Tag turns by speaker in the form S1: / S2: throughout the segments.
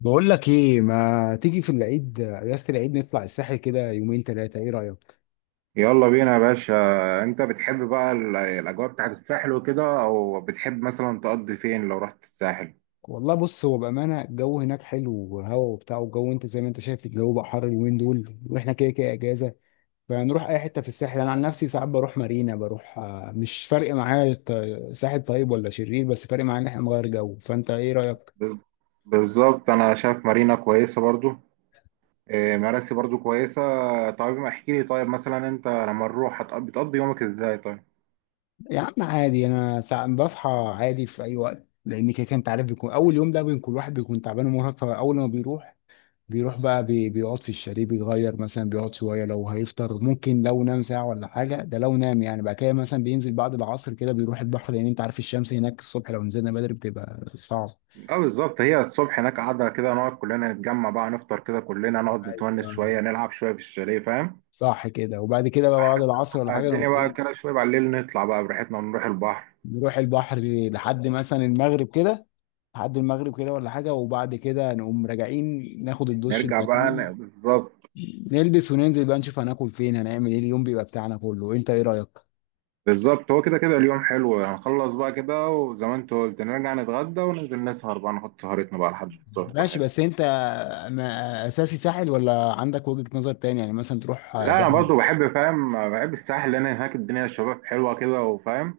S1: بقول لك ايه، ما تيجي في العيد؟ اجازه العيد نطلع الساحل كده يومين ثلاثه، ايه رايك؟
S2: يلا بينا يا باشا. انت بتحب بقى الاجواء بتاعت الساحل وكده، او بتحب مثلا تقضي فين لو رحت الساحل؟
S1: والله بص، هو بامانه الجو هناك حلو وهوا وبتاع. والجو انت زي ما انت شايف، الجو بقى حر اليومين دول، واحنا كده كده اجازه. فنروح اي حته في الساحل. انا عن نفسي ساعات بروح مارينا، بروح مش فارق معايا ساحل طيب ولا شرير، بس فارق معايا ان احنا نغير جو. فانت ايه رايك؟
S2: بز- بالظبط انا شايف مارينا كويسه برضو. اه، مراسي برضو كويسه. طيب ما احكي لي، طيب مثلا انت لما نروح بتقضي يومك ازاي طيب؟
S1: يا عم عادي، انا ساعات بصحى عادي في اي وقت، لان كده كده انت عارف بيكون اول يوم ده بيكون الواحد بيكون تعبان ومرهق. فاول ما بيروح بيروح بقى بيقعد في الشاليه، بيتغير مثلا، بيقعد شويه، لو هيفطر ممكن، لو نام ساعه ولا حاجه ده لو نام يعني. بعد كده مثلا بينزل بعد العصر كده بيروح البحر، لان انت عارف الشمس هناك الصبح لو نزلنا بدري بتبقى صعب.
S2: اه بالظبط، هي الصبح هناك قاعده كده، نقعد كلنا نتجمع بقى، نفطر كده كلنا، نقعد نتونس
S1: ايوه،
S2: شويه، نلعب شويه في الشاليه، فاهم؟
S1: صح كده. وبعد كده بقى بعد
S2: لحد
S1: العصر ولا
S2: ما
S1: حاجه نقوم
S2: الدنيا بقى
S1: ايه،
S2: كده شويه بالليل نطلع بقى براحتنا نروح البحر.
S1: نروح البحر لحد مثلا المغرب كده، لحد المغرب كده ولا حاجه. وبعد كده نقوم راجعين ناخد الدش المتين،
S2: بالظبط.
S1: نلبس وننزل بقى نشوف هناكل فين، هنعمل ايه. اليوم بيبقى بتاعنا كله، انت ايه رايك؟
S2: بالظبط، هو كده كده اليوم حلو، هنخلص بقى كده وزي ما انت قلت نرجع نتغدى وننزل نسهر بقى، نحط سهرتنا بقى لحد الصبح
S1: ماشي،
S2: براحتنا.
S1: بس انت اساسي ساحل ولا عندك وجهة نظر تاني، يعني مثلا تروح
S2: لا انا
S1: دهب؟
S2: برضو بحب، فاهم، بحب الساحل، لان هناك الدنيا الشباب حلوه كده وفاهم.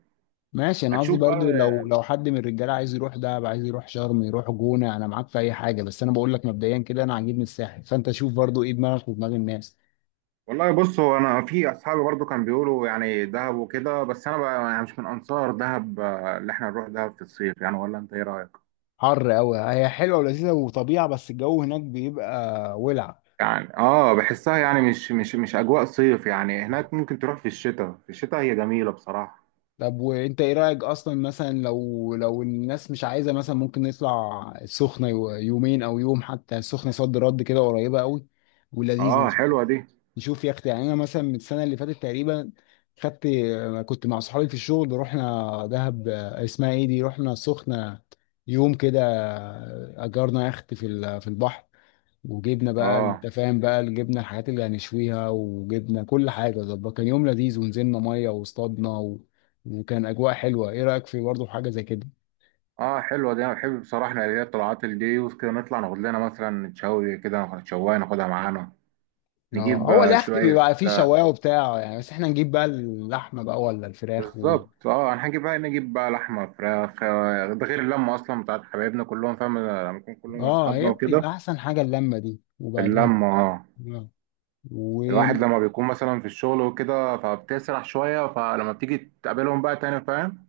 S1: ماشي، انا قصدي
S2: هتشوف بقى.
S1: برضو لو حد من الرجاله عايز يروح دهب، عايز يروح شرم، يروح جونة، انا معاك في اي حاجة، بس انا بقول لك مبدئيا كده انا عاجبني الساحل. فانت شوف برضو ايه دماغك ودماغ الناس.
S2: والله بص، هو انا في اصحابي برضو كانوا بيقولوا يعني دهب وكده، بس انا بقى يعني مش من انصار دهب. آه، اللي احنا نروح دهب في الصيف يعني، ولا انت ايه رايك؟
S1: حر قوي، هي حلوة ولذيذة وطبيعة بس الجو هناك بيبقى ولع.
S2: يعني اه بحسها يعني مش اجواء صيف يعني هناك. ممكن تروح في الشتاء، في الشتاء هي جميله بصراحه.
S1: طب وانت ايه رأيك اصلا؟ مثلا لو الناس مش عايزة مثلا، ممكن نطلع السخنة يومين او يوم حتى. السخنة صد رد كده، قريبة قوي ولذيذة.
S2: اه حلوه دي.
S1: نشوف يا اختي يعني. انا مثلا من السنه اللي فاتت تقريبا، خدت، كنت مع صحابي في الشغل، رحنا دهب اسمها ايه دي، رحنا سخنه يوم كده، اجرنا يخت في في البحر، وجبنا بقى،
S2: اه.
S1: انت فاهم بقى، جبنا الحاجات اللي هنشويها وجبنا كل حاجه ظبط، كان يوم لذيذ. ونزلنا ميه واصطادنا وكان اجواء حلوه. ايه رايك في برضه حاجه زي كده؟
S2: اه حلوه دي، انا بحب بصراحه اللي هي الطلعات اللي دي وكده، نطلع ناخد لنا مثلا شوي كده، ناخد شوايه ناخدها معانا.
S1: اه،
S2: نجيب
S1: هو
S2: آه،
S1: اليخت
S2: شويه
S1: بيبقى فيه
S2: آه،
S1: شوايه وبتاع يعني، بس احنا نجيب بقى اللحمه بقى ولا الفراخ؟
S2: بالظبط اه، هنجيب بقى، نجيب بقى لحمه، فراخ آه، ده غير اللمه اصلا بتاعت حبايبنا كلهم، فاهم، لما يكون كلهم
S1: اه،
S2: اصحابنا
S1: هي
S2: وكده.
S1: بتبقى احسن حاجه اللمه دي، وبعدين.
S2: اللمه اه.
S1: اه. و.
S2: الواحد لما بيكون مثلا في الشغل وكده فبتسرح شويه، فلما بتيجي تقابلهم بقى تاني، فاهم،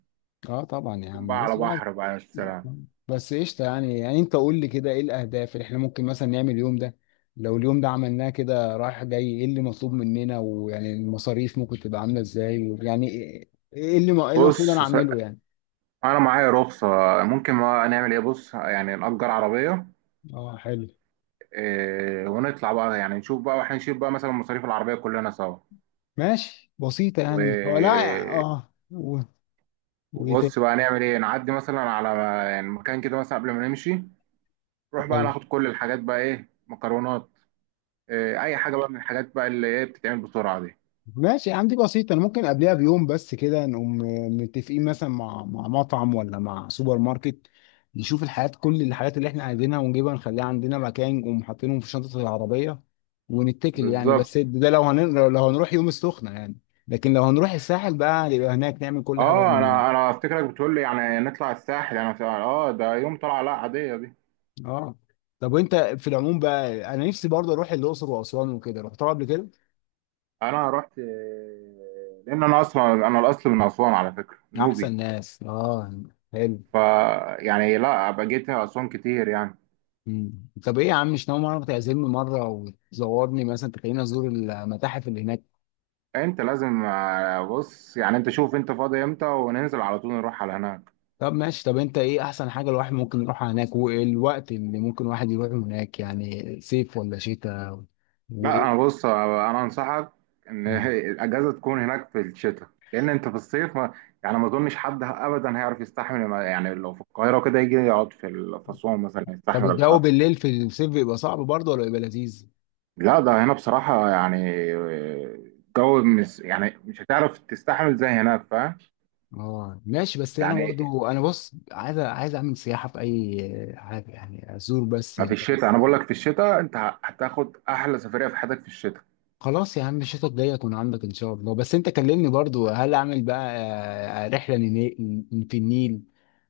S1: اه طبعا يا
S2: تكون
S1: عم،
S2: بقى على
S1: بص بقى.
S2: بحر بقى، يا سلام.
S1: بس قشطه يعني. يعني انت قول لي كده ايه الاهداف اللي احنا ممكن مثلا نعمل اليوم ده؟ لو اليوم ده عملناه كده رايح جاي، ايه اللي مطلوب مننا؟ ويعني المصاريف ممكن تبقى عامله ازاي؟ ويعني ايه إيه اللي المفروض انا
S2: بص،
S1: اعمله يعني؟
S2: انا معايا رخصه، ممكن ما نعمل ايه، بص يعني نأجر عربيه.
S1: اه حلو.
S2: آه، ونطلع بقى يعني نشوف بقى، واحنا نشيل بقى مثلا مصاريف العربية كلنا سوا.
S1: ماشي، بسيطه
S2: و...
S1: يعني مش هو لا اه وايه
S2: وبص بقى نعمل ايه، نعدي مثلا على يعني مكان كده مثلا قبل ما نمشي، نروح بقى
S1: تاني.
S2: ناخد كل الحاجات بقى، ايه، مكرونات، إيه، اي حاجة بقى من الحاجات بقى اللي ايه بتتعمل بسرعة دي.
S1: ماشي يا عم، دي بسيطة. أنا ممكن قبلها بيوم بس كده نقوم متفقين مثلا مع مطعم ولا مع سوبر ماركت، نشوف الحاجات كل الحاجات اللي إحنا عايزينها ونجيبها نخليها عندنا مكان، نقوم حاطينهم في شنطة العربية ونتكل يعني.
S2: بالظبط
S1: بس ده لو لو هنروح يوم السخنة يعني. لكن لو هنروح الساحل بقى نبقى هناك، نعمل كل حاجة
S2: اه،
S1: من هنا.
S2: انا افتكرك بتقول لي يعني نطلع الساحل، انا ده يوم طلعة، لا عادية دي.
S1: اه. طب وأنت في العموم بقى، أنا نفسي برضه أروح الأقصر وأسوان وكده. رحتها قبل كده.
S2: انا رحت آه، لان انا اصلا انا الاصل من اسوان على فكرة، نوبي.
S1: أحسن ناس، اه، حلو.
S2: ف يعني لا، بقيت اسوان كتير يعني.
S1: طب ايه يا عم، مش ناوي مره تعزمني مره وتزورني مثلا، تخليني ازور المتاحف اللي هناك؟
S2: انت لازم آه، بص يعني انت شوف انت فاضي امتى وننزل على طول نروح على هناك.
S1: طب ماشي، طب انت ايه احسن حاجه الواحد ممكن يروحها هناك، والوقت اللي ممكن الواحد يروح هناك يعني، صيف ولا شتاء؟
S2: لا انا
S1: وايه.
S2: بص آه، انا انصحك ان
S1: مم.
S2: الاجازه تكون هناك في الشتاء، لان انت في الصيف ما يعني ما اظنش حد ابدا هيعرف يستحمل يعني لو في القاهره كده يجي يقعد في اسوان مثلا
S1: طب
S2: يستحمل
S1: الجو
S2: الحر.
S1: بالليل في الصيف بيبقى صعب برضه ولا بيبقى لذيذ؟
S2: لا ده هنا بصراحه يعني، آه، الجو مش هتعرف تستحمل زي هناك، فاهم.
S1: اه ماشي، بس انا
S2: يعني
S1: برضو انا بص عايز اعمل سياحه في اي حاجه يعني، ازور بس.
S2: ما في الشتاء انا بقول لك، في الشتاء انت هتاخد احلى سفريه في حياتك في الشتاء.
S1: خلاص يا عم، الشتا الجاي اكون عندك ان شاء الله. بس انت كلمني برضو هل اعمل بقى رحلة في النيل،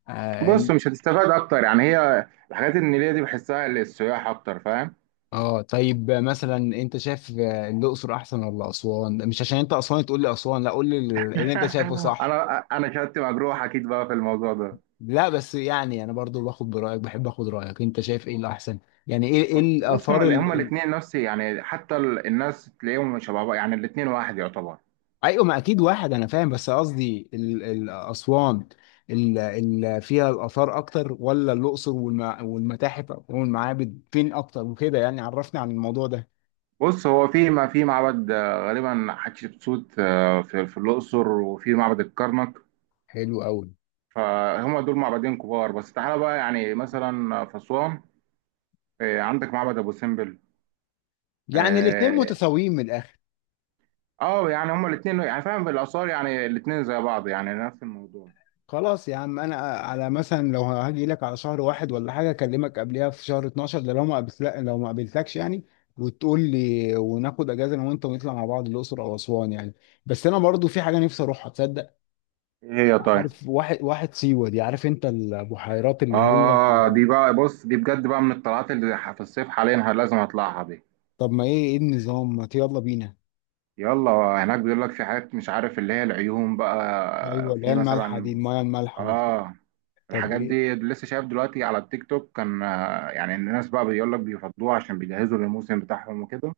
S1: اه.
S2: بص مش هتستفاد اكتر يعني، هي الحاجات النيليه دي بحسها للسياح اكتر، فاهم.
S1: طيب مثلا انت شايف الاقصر احسن ولا اسوان؟ مش عشان انت اسوان تقول لي اسوان، لا، قول لي اللي انت شايفه صح.
S2: انا شهادتي مجروح اكيد بقى في الموضوع ده.
S1: لا بس يعني انا برضو باخد برايك، بحب اخد رايك، انت شايف ايه الاحسن يعني، ايه
S2: بص،
S1: الاثار؟
S2: هما الاثنين نفس يعني، حتى الناس تلاقيهم شبه بعض يعني، الاثنين واحد يعتبر.
S1: ايوه، ما اكيد واحد. انا فاهم، بس قصدي اسوان اللي فيها الاثار اكتر، ولا الاقصر والمتاحف والمعابد فين اكتر وكده يعني؟ عرفني عن الموضوع ده.
S2: بص هو في ما في معبد آه، غالبا حتشبسوت آه، في في الاقصر وفي معبد الكرنك،
S1: حلو قوي.
S2: فهم دول معبدين كبار. بس تعالى بقى يعني مثلا في اسوان، آه، عندك معبد ابو سمبل.
S1: يعني الاتنين
S2: آه،
S1: متساويين من الاخر؟
S2: اه يعني هما الاثنين يعني، فاهم، بالاثار يعني الاثنين زي بعض يعني نفس الموضوع.
S1: خلاص يا عم، انا على مثلا لو هاجي لك على شهر واحد ولا حاجه، اكلمك قبلها في شهر 12 ده لو ما قابلت لو ما قابلتكش يعني، وتقول لي وناخد اجازه انا وانت ونطلع مع بعض الاقصر او اسوان يعني. بس انا برضو في حاجه نفسي اروحها تصدق.
S2: ايه هي طيب؟
S1: عارف واحد سيوة دي، عارف انت البحيرات اللي هي
S2: اه
S1: ال-
S2: دي بقى بص، دي بجد بقى من الطلعات في الصيف حاليا لازم اطلعها دي.
S1: طب ما ايه ايه النظام، ما يلا بينا.
S2: يلا. هناك بيقول لك في حاجات مش عارف، اللي هي العيون
S1: ايوه،
S2: بقى
S1: اللي هي
S2: في
S1: المالحه دي،
S2: مثلا.
S1: المايه المالحه وبتاع.
S2: اه،
S1: طب
S2: الحاجات
S1: ايه.
S2: دي لسه شايف دلوقتي على التيك توك كان آه، يعني الناس بقى بيقول لك بيفضوها عشان بيجهزوا للموسم بتاعهم وكده،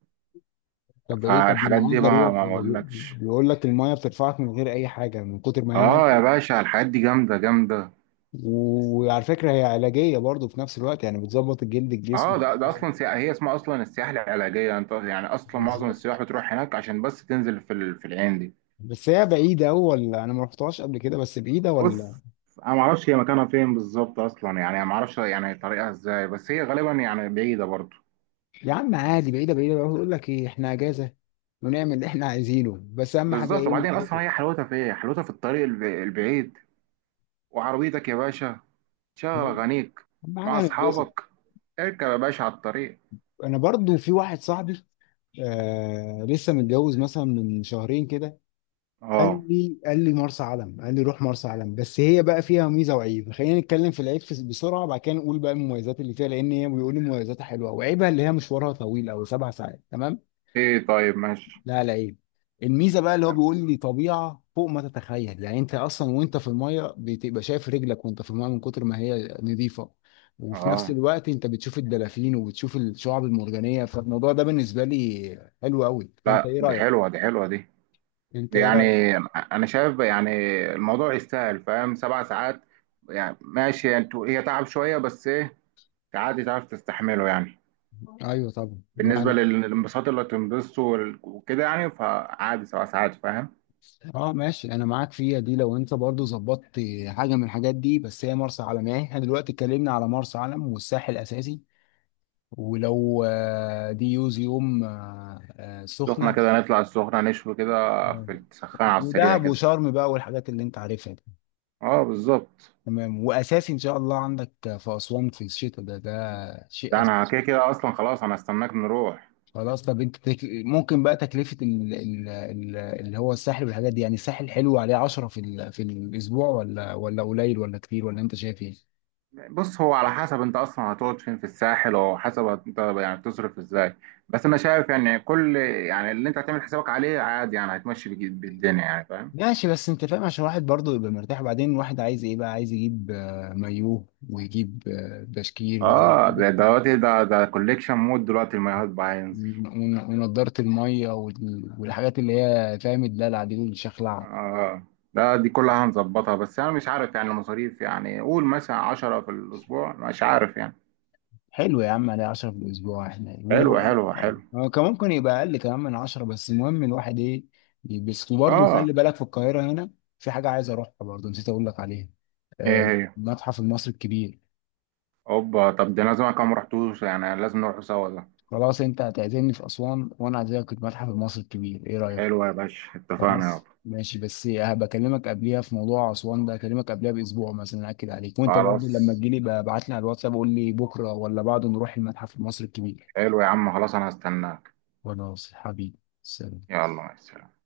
S1: طب ايه. طب ما
S2: فالحاجات
S1: انا
S2: دي
S1: عايز
S2: بقى
S1: اروح.
S2: ما بقولكش.
S1: بيقول لك المايه بترفعك من غير اي حاجه من كتر ما هي
S2: اه يا
S1: مالحه.
S2: باشا، الحاجات دي جامده جامده.
S1: وعلى فكره هي علاجيه برضو في نفس الوقت يعني، بتظبط الجلد الجسم
S2: اه ده
S1: وبتاع.
S2: اصلا سياحة، هي اسمها اصلا السياحة العلاجية، انت يعني اصلا معظم
S1: بالظوبت.
S2: السياح بتروح هناك عشان بس تنزل في العين دي.
S1: بس هي بعيده أوي ولا؟ انا ما رحتهاش قبل كده، بس بعيده ولا؟
S2: بص انا ما اعرفش هي مكانها فين بالظبط اصلا يعني، ما اعرفش يعني طريقها ازاي، بس هي غالبا يعني بعيدة برضه.
S1: يا عم عادي، بعيده بعيده بقى. يقول لك ايه، احنا اجازه ونعمل اللي احنا عايزينه، بس اهم حاجه
S2: بالظبط،
S1: ايه،
S2: وبعدين اصلا
S1: نتبسط.
S2: هي حلاوتها في ايه؟ حلاوتها في الطريق البعيد، وعربيتك يا باشا، شغل
S1: اهم
S2: اغانيك مع
S1: حاجه هنتبسط.
S2: اصحابك، اركب يا باشا على الطريق.
S1: انا برضو في واحد صاحبي لسه متجوز مثلا من شهرين كده،
S2: اه.
S1: قال لي مرسى علم، قال لي روح مرسى علم. بس هي بقى فيها ميزه وعيب. خلينا نتكلم في العيب بسرعه، بعد كده نقول بقى المميزات اللي فيها. لان هي بيقول لي مميزاتها حلوه، وعيبها اللي هي مشوارها طويل، او سبع ساعات، تمام.
S2: ايه طيب ماشي.
S1: لا لعيب، الميزه بقى اللي هو بيقول لي طبيعه فوق ما تتخيل يعني. انت اصلا وانت في الميه بتبقى شايف رجلك وانت في الميه من كتر ما هي نظيفه، وفي نفس
S2: اه
S1: الوقت انت بتشوف الدلافين وبتشوف الشعاب المرجانيه، فالموضوع ده بالنسبه لي حلو قوي. فانت
S2: لا
S1: ايه
S2: دي
S1: رايك؟
S2: حلوة، دي حلوة دي.
S1: انت ايه
S2: يعني
S1: رايك؟
S2: انا شايف يعني الموضوع يستاهل، فاهم، سبع ساعات يعني ماشي انتوا، هي تعب شويه بس ايه، عادي تعرف تستحمله يعني.
S1: ايوه طبعا
S2: بالنسبه للانبساط اللي هتنبسطه وكده يعني، فعادي سبع ساعات، فاهم.
S1: اه ماشي، انا معاك فيها دي لو انت برضو ظبطت حاجه من الحاجات دي. بس هي مرسى علم يعني، احنا دلوقتي اتكلمنا على مرسى علم والساحل الاساسي، ولو دي يوز يوم
S2: السخنه
S1: سخنه.
S2: كده نطلع السخنه نشوي كده،
S1: آه.
S2: في السخان على السريع
S1: ودهب
S2: كده.
S1: وشرم بقى والحاجات اللي انت عارفها دي.
S2: اه بالظبط.
S1: تمام. واساسي ان شاء الله عندك في اسوان في الشتاء، ده ده شيء
S2: ده
S1: أساسي.
S2: انا كده كده اصلا خلاص، انا استناك نروح.
S1: خلاص. طب انت ممكن بقى تكلفه اللي هو الساحل والحاجات دي يعني، الساحل حلو عليه 10 في في الاسبوع؟ ولا قليل ولا كتير، ولا انت شايف ايه؟
S2: بص هو على حسب انت اصلا هتقعد فين في الساحل، او حسب انت يعني بتصرف ازاي، بس انا شايف يعني كل يعني اللي انت هتعمل حسابك عليه عادي يعني، هتمشي بالدنيا يعني، فاهم.
S1: ماشي، بس انت فاهم، عشان الواحد برضه يبقى مرتاح، وبعدين الواحد عايز ايه بقى، عايز يجيب مايوه، ويجيب بشكير بقى،
S2: اه
S1: ويجيب
S2: ده دلوقتي ده كوليكشن مود دلوقتي، المايوهات بقى هينزل.
S1: ونضاره الميه والحاجات اللي هي فاهم الدلع دي والشخلعه.
S2: اه، دي كلها هنظبطها، بس انا مش عارف يعني المصاريف، يعني قول مثلا 10 في الاسبوع، مش عارف يعني.
S1: حلو يا عم، عليه 10 في الاسبوع احنا،
S2: حلو
S1: ولو
S2: حلو حلو.
S1: اه كان ممكن يبقى اقل كمان من 10، بس المهم الواحد ايه، يلبس. وبرضه
S2: اه.
S1: خلي بالك في القاهره هنا في حاجه عايز اروحها برضه، نسيت اقول لك عليها،
S2: ايه
S1: آه،
S2: هي؟
S1: المتحف المصري الكبير.
S2: اوبا، طب ده لازم، كم رحتوش يعني، لازم نروح سوا ده.
S1: خلاص، انت هتعزمني في اسوان وانا اعزمك في المتحف المصري الكبير، ايه رايك؟
S2: حلو يا باشا، اتفقنا
S1: خلاص
S2: يابا.
S1: ماشي، بس بكلمك قبليها في موضوع اسوان ده، اكلمك قبليها باسبوع مثلا اكد عليك، وانت برضو لما
S2: خلاص
S1: تجيلي بقى ابعت لي على الواتساب، قول لي بكره ولا بعده نروح المتحف المصري الكبير.
S2: حلو يا عم، خلاص انا هستناك.
S1: خلاص حبيبي، سلام.
S2: يلا مع السلامة.